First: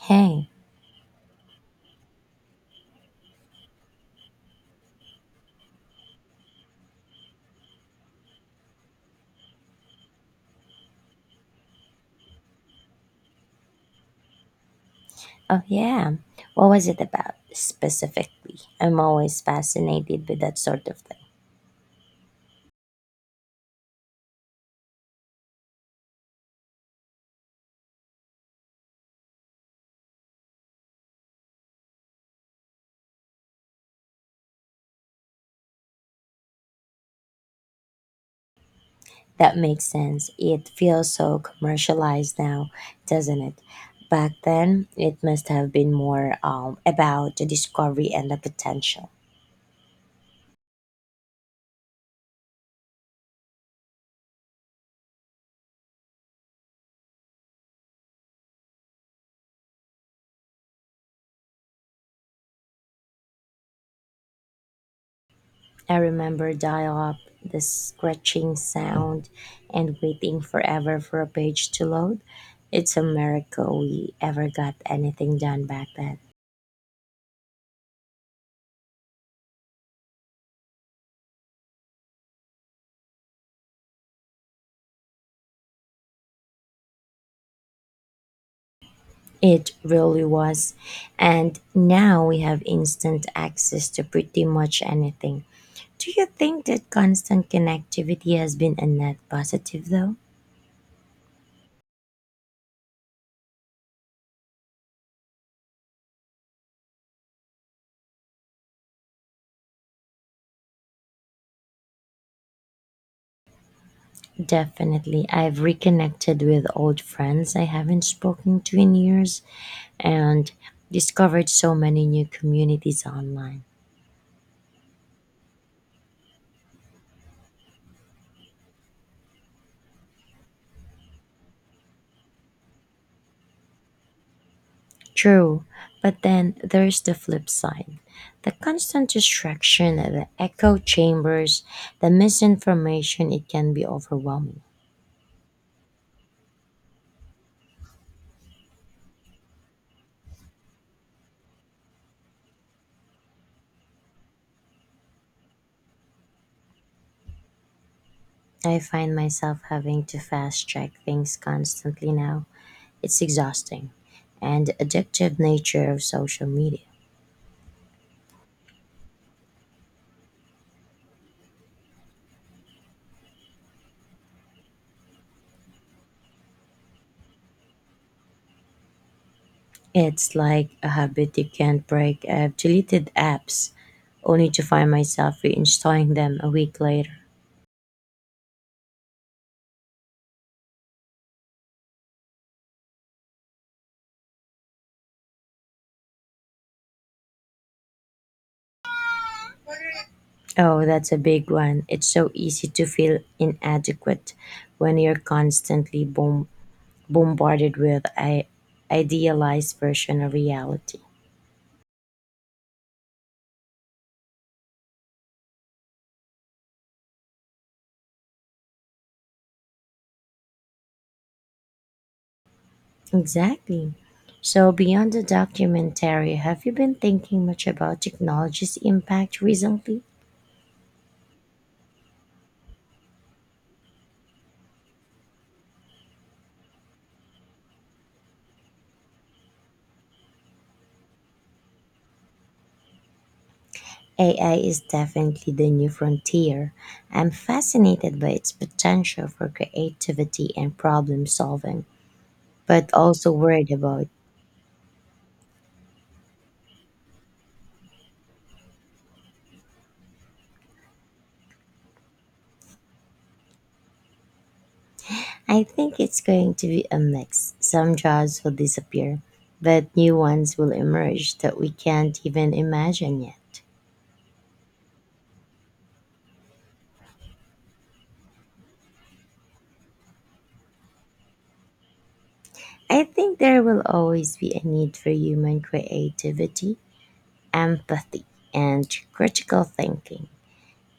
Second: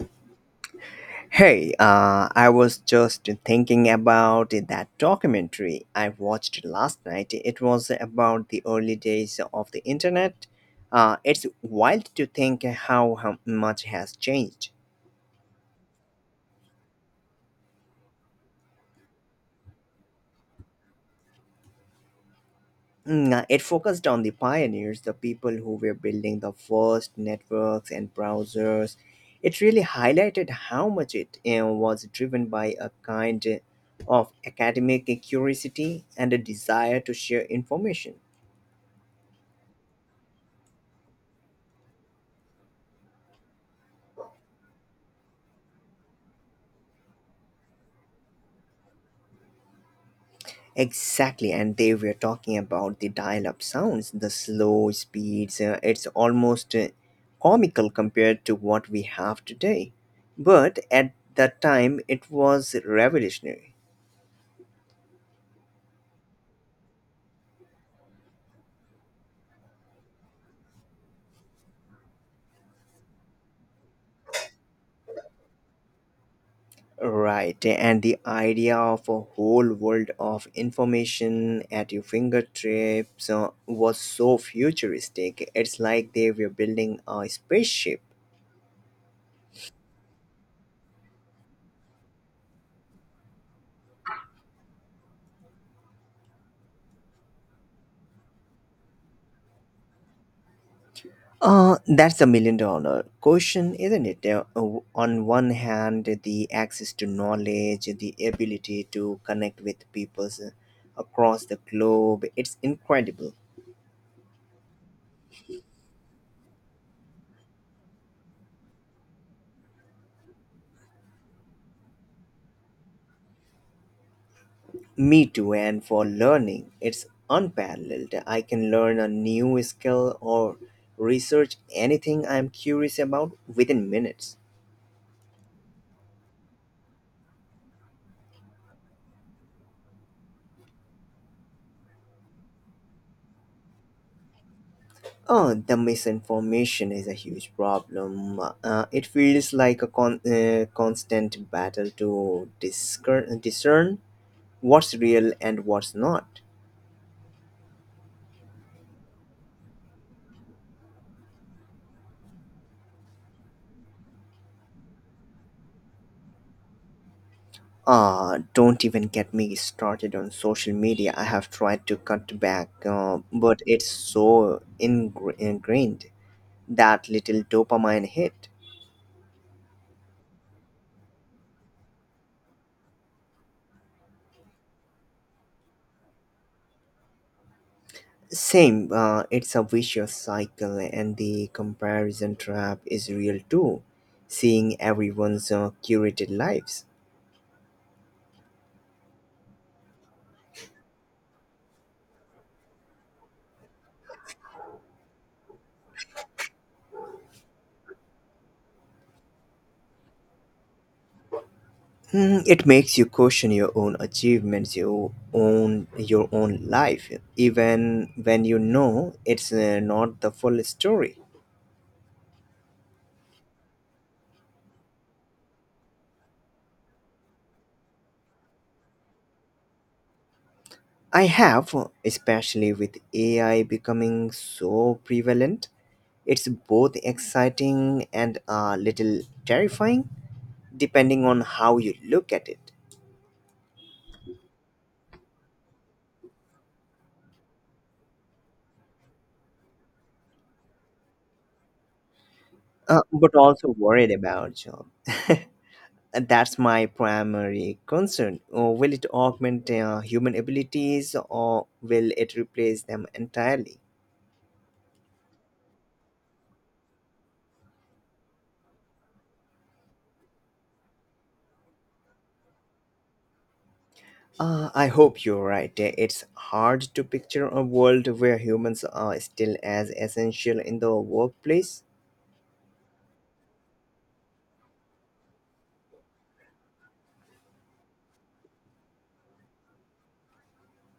Hey, Hey, I was just thinking about that documentary I watched last night. It was about the early days of the internet. It's wild to think how much has changed. oh yeah. What was it about specifically? I'm always fascinated with that sort of thing. It focused on the pioneers, the people who were building the first networks and browsers. It really highlighted how much it was driven by a kind of academic curiosity and a desire to share information. That makes sense. It feels so commercialized now, doesn't it? Back then, it must have been more about the discovery and the potential. Exactly, and they were talking about the dial up sounds, the slow speeds. It's almost comical compared to what we have today. But at that time, it was revolutionary. I remember dial up, the scratching sound, and waiting forever for a page to load. It's a miracle we ever got anything done back then. Right, and the idea of a whole world of information at your fingertips was so futuristic. It's like they were building a spaceship. It really was. And now we have instant access to pretty much anything. Do you think that constant connectivity has been a net positive though? That's a million dollar question, isn't it? On one hand, the access to knowledge, the ability to connect with people across the globe, it's incredible. Definitely. I've reconnected with old friends I haven't spoken to in years and discovered so many new communities online. Me too, and for learning, it's unparalleled. I can learn a new skill or research anything I'm curious about within minutes. True, but then there's the flip side the constant distraction, the echo chambers, the misinformation, it can be overwhelming. Oh, the misinformation is a huge problem. It feels like a constant battle to discern what's real and what's not. I find myself having to fast check things constantly now. It's exhausting and the addictive nature of social media. Ah, don't even get me started on social media. I have tried to cut back, but it's so ingrained that little dopamine hit. It's like a habit you can't break. I've deleted apps only to find myself reinstalling them a week later. Same, it's a vicious cycle, and the comparison trap is real too. Seeing everyone's curated lives. Oh, that's a big one. It's so easy to feel inadequate when you're constantly boom, bombarded with a idealized version of reality. It makes you question your own achievements, your own life, even when you know it's not the full story. Exactly. So, beyond the documentary, have you been thinking much about technology's impact recently? I have, especially with AI becoming so prevalent, it's both exciting and a little terrifying, depending on how you look at it. AI is definitely the new frontier. I'm fascinated by its potential for creativity and problem solving, but uh, also but also worried about worried about job. And that's my primary concern. Will it augment human abilities or will it replace them entirely? I think it's going to be a mix. Some jobs will disappear, but new ones will emerge that we can't even imagine yet. I hope you're right. It's hard to picture a world where humans are still as essential in the workplace. I think there will always be a need for human creativity, empathy, and critical thinking.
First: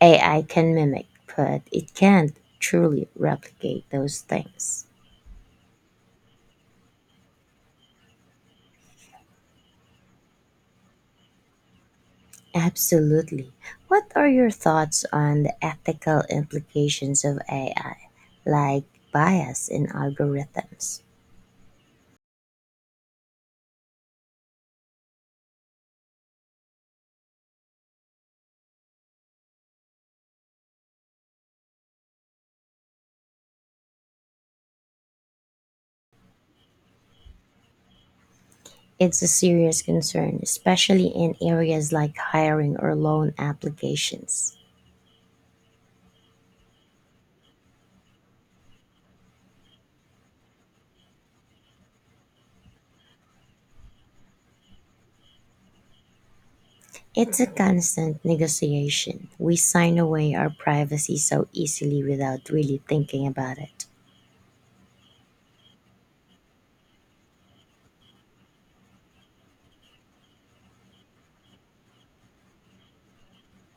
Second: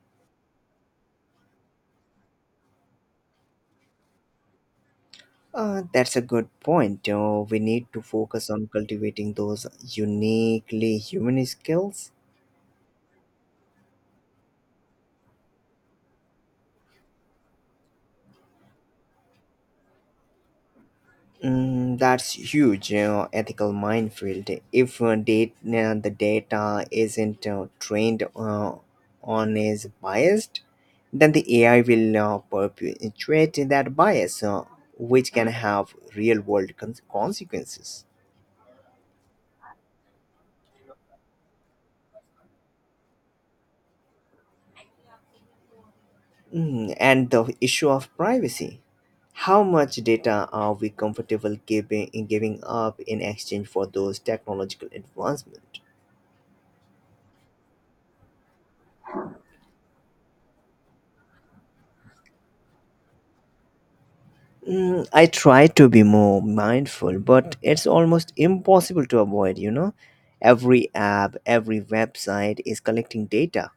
AI can mimic, but it can't truly replicate those things. That's a good point. We need to focus on cultivating those uniquely human skills. Absolutely. What are your thoughts on the ethical implications of AI, like bias in algorithms? That's huge, you know, ethical minefield. If the data isn't trained on is biased, then the AI will perpetuate that bias, which can have real-world consequences. It's a serious concern, especially in areas like hiring or loan applications. And the issue of privacy. How much data are we comfortable giving up in exchange for those technological advancements? It's a constant negotiation. We sign away our privacy so easily without really thinking about it. I try to be more mindful, but it's almost impossible to avoid, you know? Every app, every website is collecting data.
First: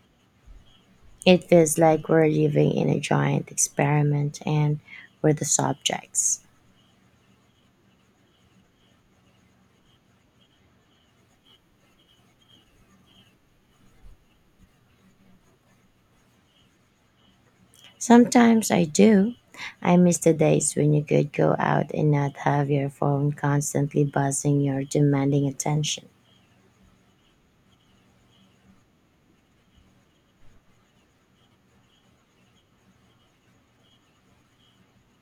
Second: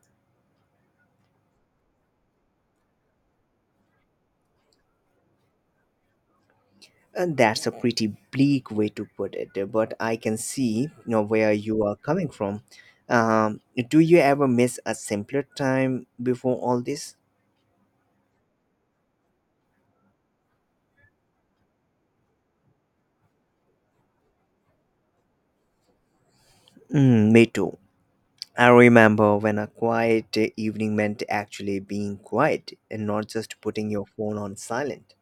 It feels like we're living in a giant experiment and we're the subjects. And that's a pretty bleak way to put it, but I can see where you are coming from. Um, do you ever miss a simpler time before all this? Sometimes I do. I miss the days when you could go out and not have your phone constantly buzzing your demanding attention. Me too. I remember when a quiet evening meant actually being quiet and not just putting your phone on silent.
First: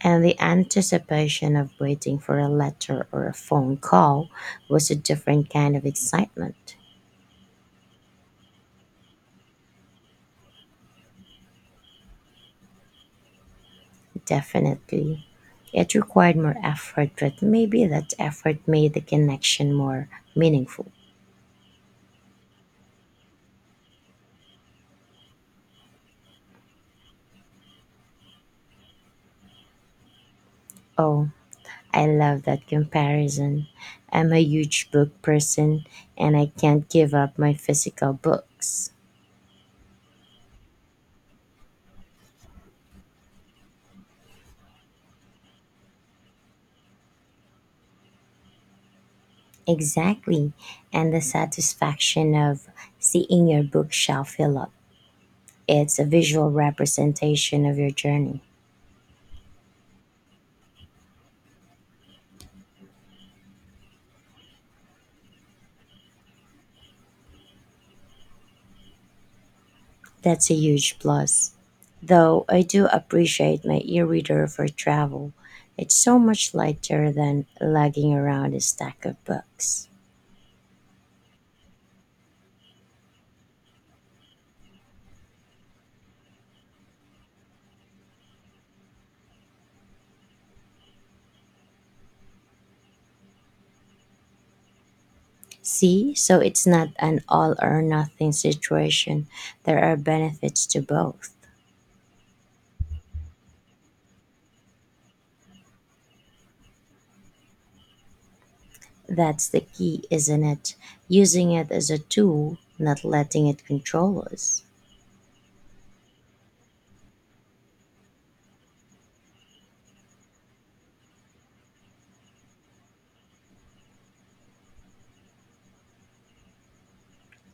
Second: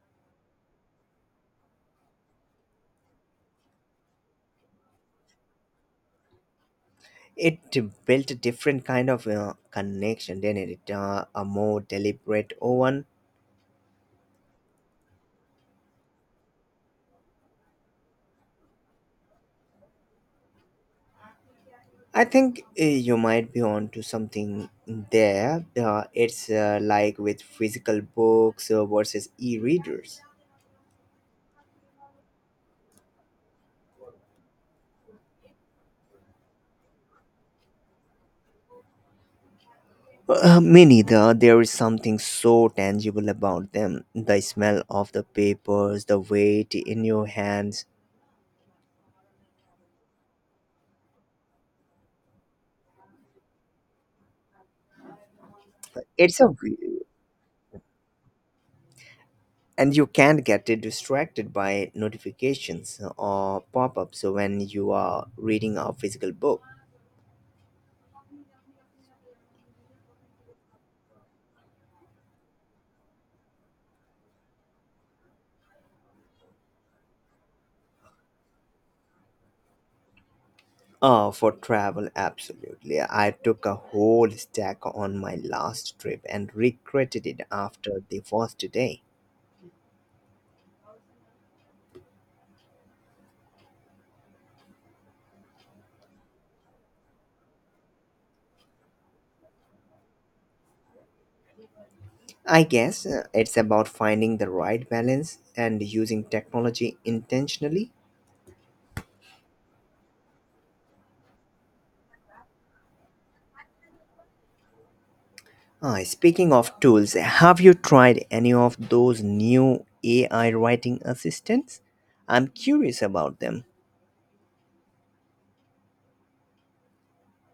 And the anticipation of waiting for a letter or a phone call was a different kind of excitement. It built a different kind of connection, didn't it? A more deliberate one. Definitely. It required more effort, but maybe that effort made the connection more meaningful. I think you might be onto something there. It's like with physical books versus e-readers. Oh, I love that comparison. I'm a huge book person and I can't give up my physical books. Me neither. There is something so tangible about them, the smell of the papers, the weight in your hands. Exactly. And the satisfaction of seeing your bookshelf fill up. It's a it's a visual representation of your journey. and you can not get distracted by notifications or pop-ups when you are reading a physical book. That's a huge plus. Though I do appreciate my e reader for travel, it's so much lighter than lugging around a stack of books. For travel, absolutely. I took a whole stack on my last trip and regretted it after the first day. See, so it's not an all or nothing situation. There are benefits to both. I guess it's about finding the right balance and using technology intentionally. That's the key, isn't it? Using it as a tool, not letting it control us. Ah, speaking of tools, have you tried any of those new ai writing assistants? I'm curious about them.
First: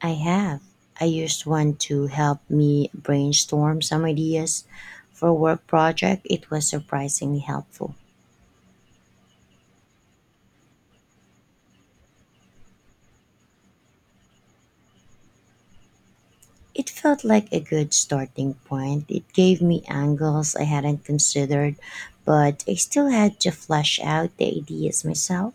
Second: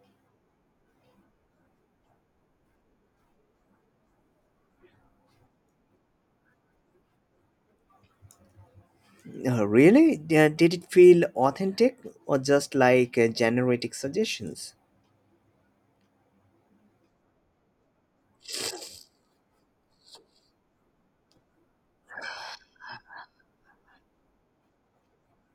I have. I used one to help me brainstorm some ideas for work project. It was surprisingly helpful. Really? Yeah, did it feel authentic or just like generic suggestions? It felt like a good starting point. It gave me angles I hadn't considered, but I still had to flesh out the ideas myself.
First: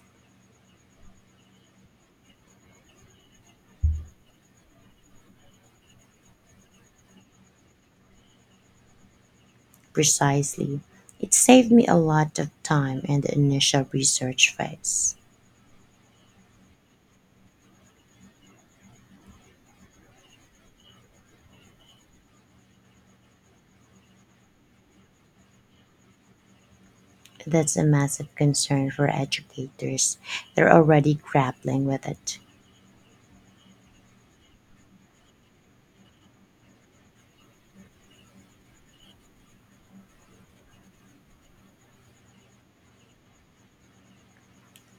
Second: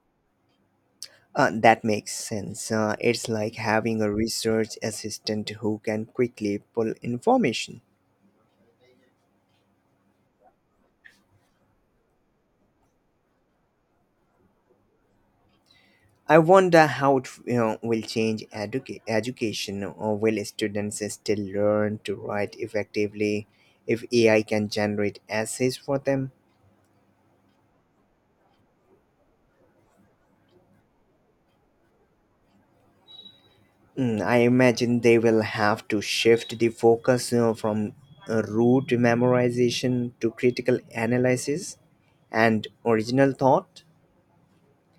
That makes sense. It's like having a research assistant who can quickly pull information. Precisely. It saved me a lot of time in the initial research phase. I wonder how it will change education, or will students still learn to write effectively if AI can generate essays for them? That's a massive concern for educators. They're already grappling with it. I imagine they will have to shift the focus from rote memorization to critical analysis and original thought.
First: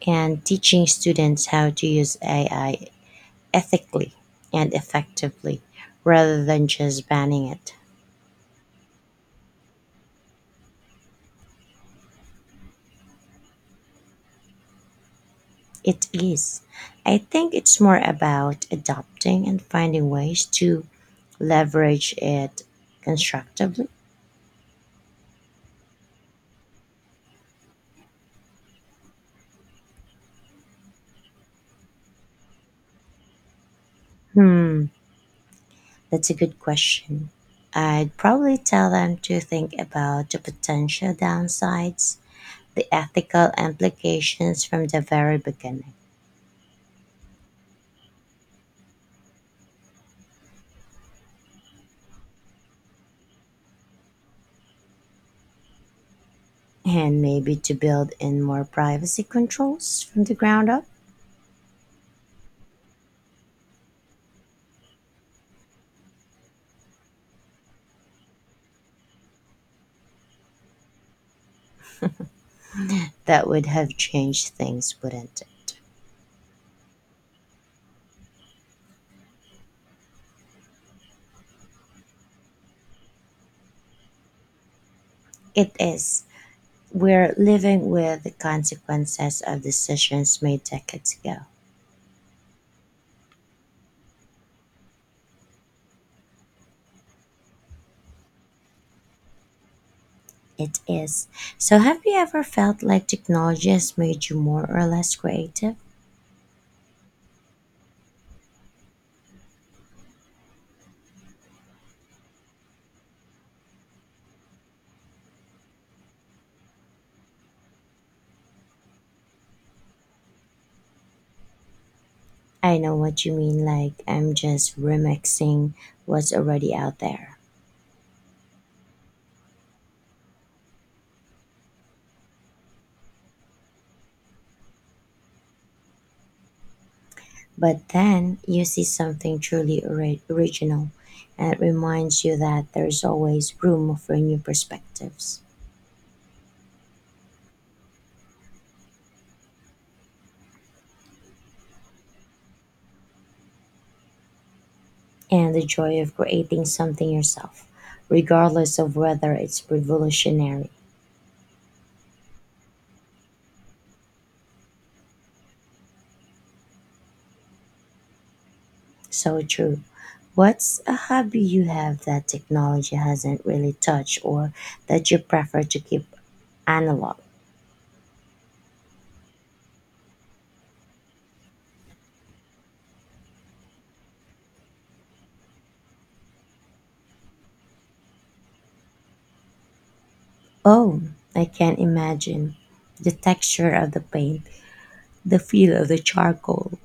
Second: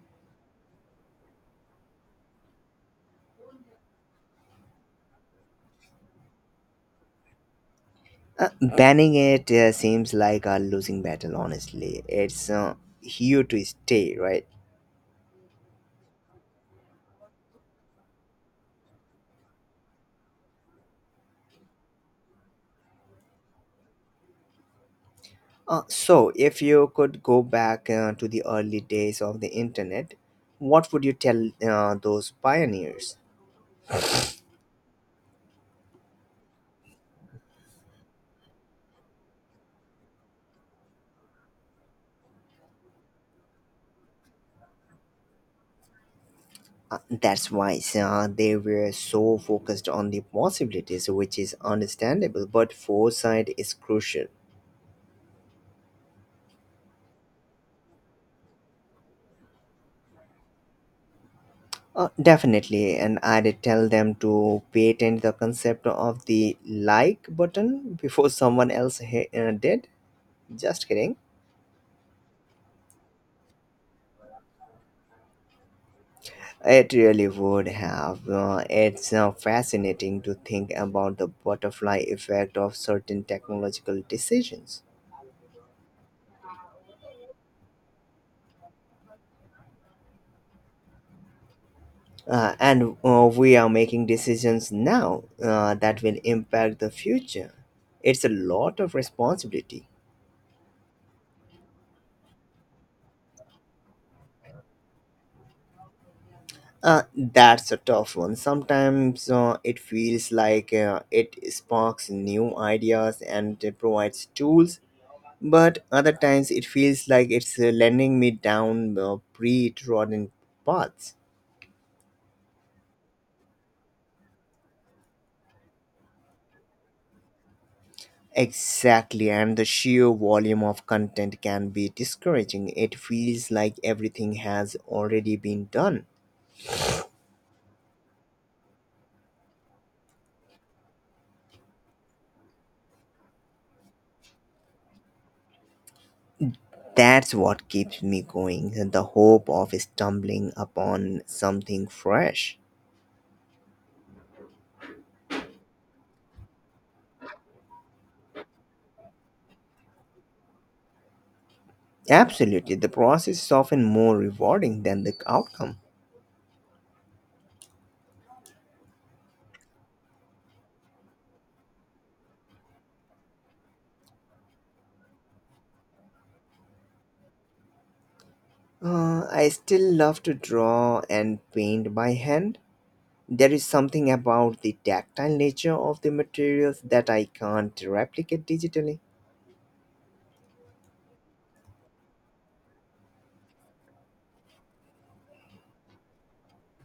And teaching students how to use AI ethically and effectively rather than just banning it. Uh, banning it seems like a losing battle, honestly. It's here to stay, right? It is. I think it's more about adopting and finding ways to leverage it constructively. So, if you could go back to the early days of the internet, what would you tell those pioneers? Hmm, that's a good question. I'd probably tell them to think about the potential downsides, the ethical implications from the very beginning, Uh, that's why they were so focused on the possibilities, which is understandable, but foresight is crucial. and maybe to build in more privacy controls from the ground up. Definitely, and I'd tell them to patent the concept of the like button before someone else did. Just kidding. That would have changed things, wouldn't it? It really would have. It's fascinating to think about the butterfly effect of certain technological decisions. It is. We're living with the consequences of decisions made decades ago. And we are making decisions now that will impact the future. It's a lot of responsibility. It is. So, have you ever felt like technology has made you more or less creative? That's a tough one. Sometimes it feels like it sparks new ideas and it provides tools, but other times it feels like it's lending me down pre-trodden paths. I know what you mean, like, I'm just remixing what's already out there. Exactly, and the sheer volume of content can be discouraging. It feels like everything has already been done. But then you see something truly original, and it reminds you that there's always room for new perspectives That's what keeps me going, the hope of stumbling upon something fresh. and the joy of creating something yourself, regardless of whether it's revolutionary. Absolutely, the process is often more rewarding than the outcome. So true. What's a hobby you have that technology hasn't really touched or that you prefer to keep analog? I still love to draw and paint by hand. There is something about the tactile nature of the materials that I can't replicate digitally. Oh, I can't imagine. The texture of the paint, the feel of the charcoal.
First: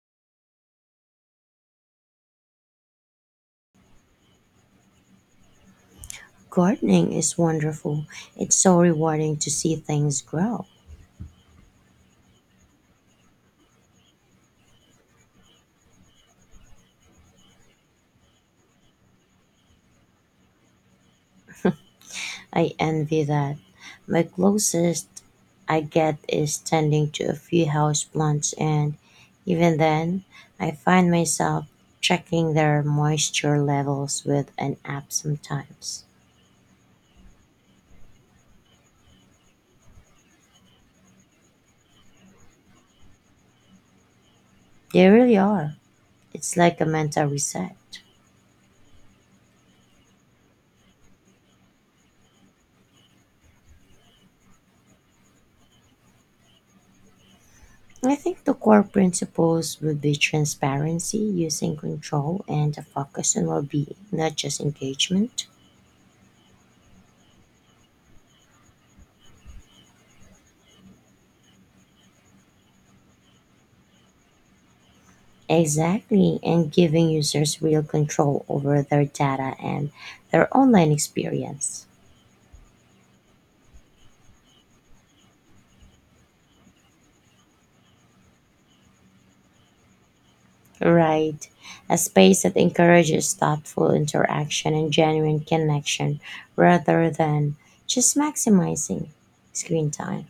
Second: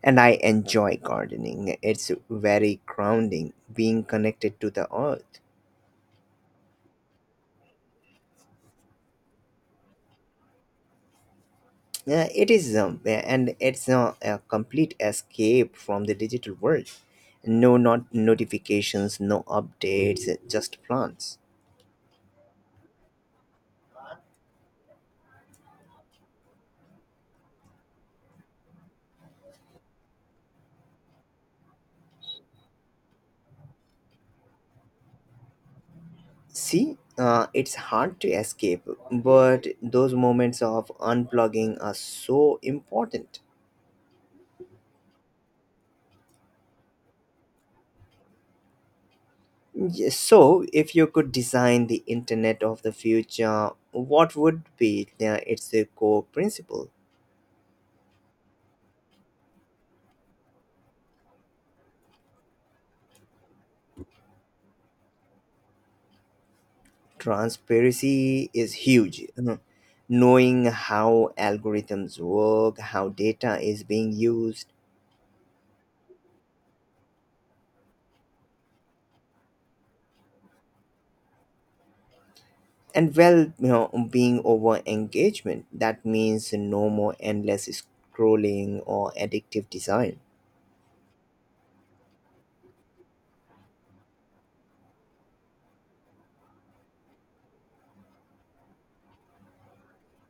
And I enjoy gardening. It's very grounding, being connected to the earth. Gardening is wonderful. It's so rewarding to see things grow. It is, yeah, and it's a complete escape from the digital world. No, not notifications, no updates, just plans. I envy that. My closest I get is tending to a few houseplants, and even then, I find myself checking their moisture levels with an app sometimes. See, it's hard to escape, but those moments of unplugging are so important. They really are. It's like a mental reset. Yes. So, if you could design the internet of the future, what would be its core principle? I think the core principles would be transparency, using control, and a focus on well being, not just engagement. Transparency is huge. Mhm. Knowing how algorithms work, how data is being used, Exactly, and giving users real control over their data and their online experience. and well, being over engagement. That means no more endless scrolling or addictive design. Right. A space that encourages thoughtful interaction and genuine connection rather than just maximizing screen time.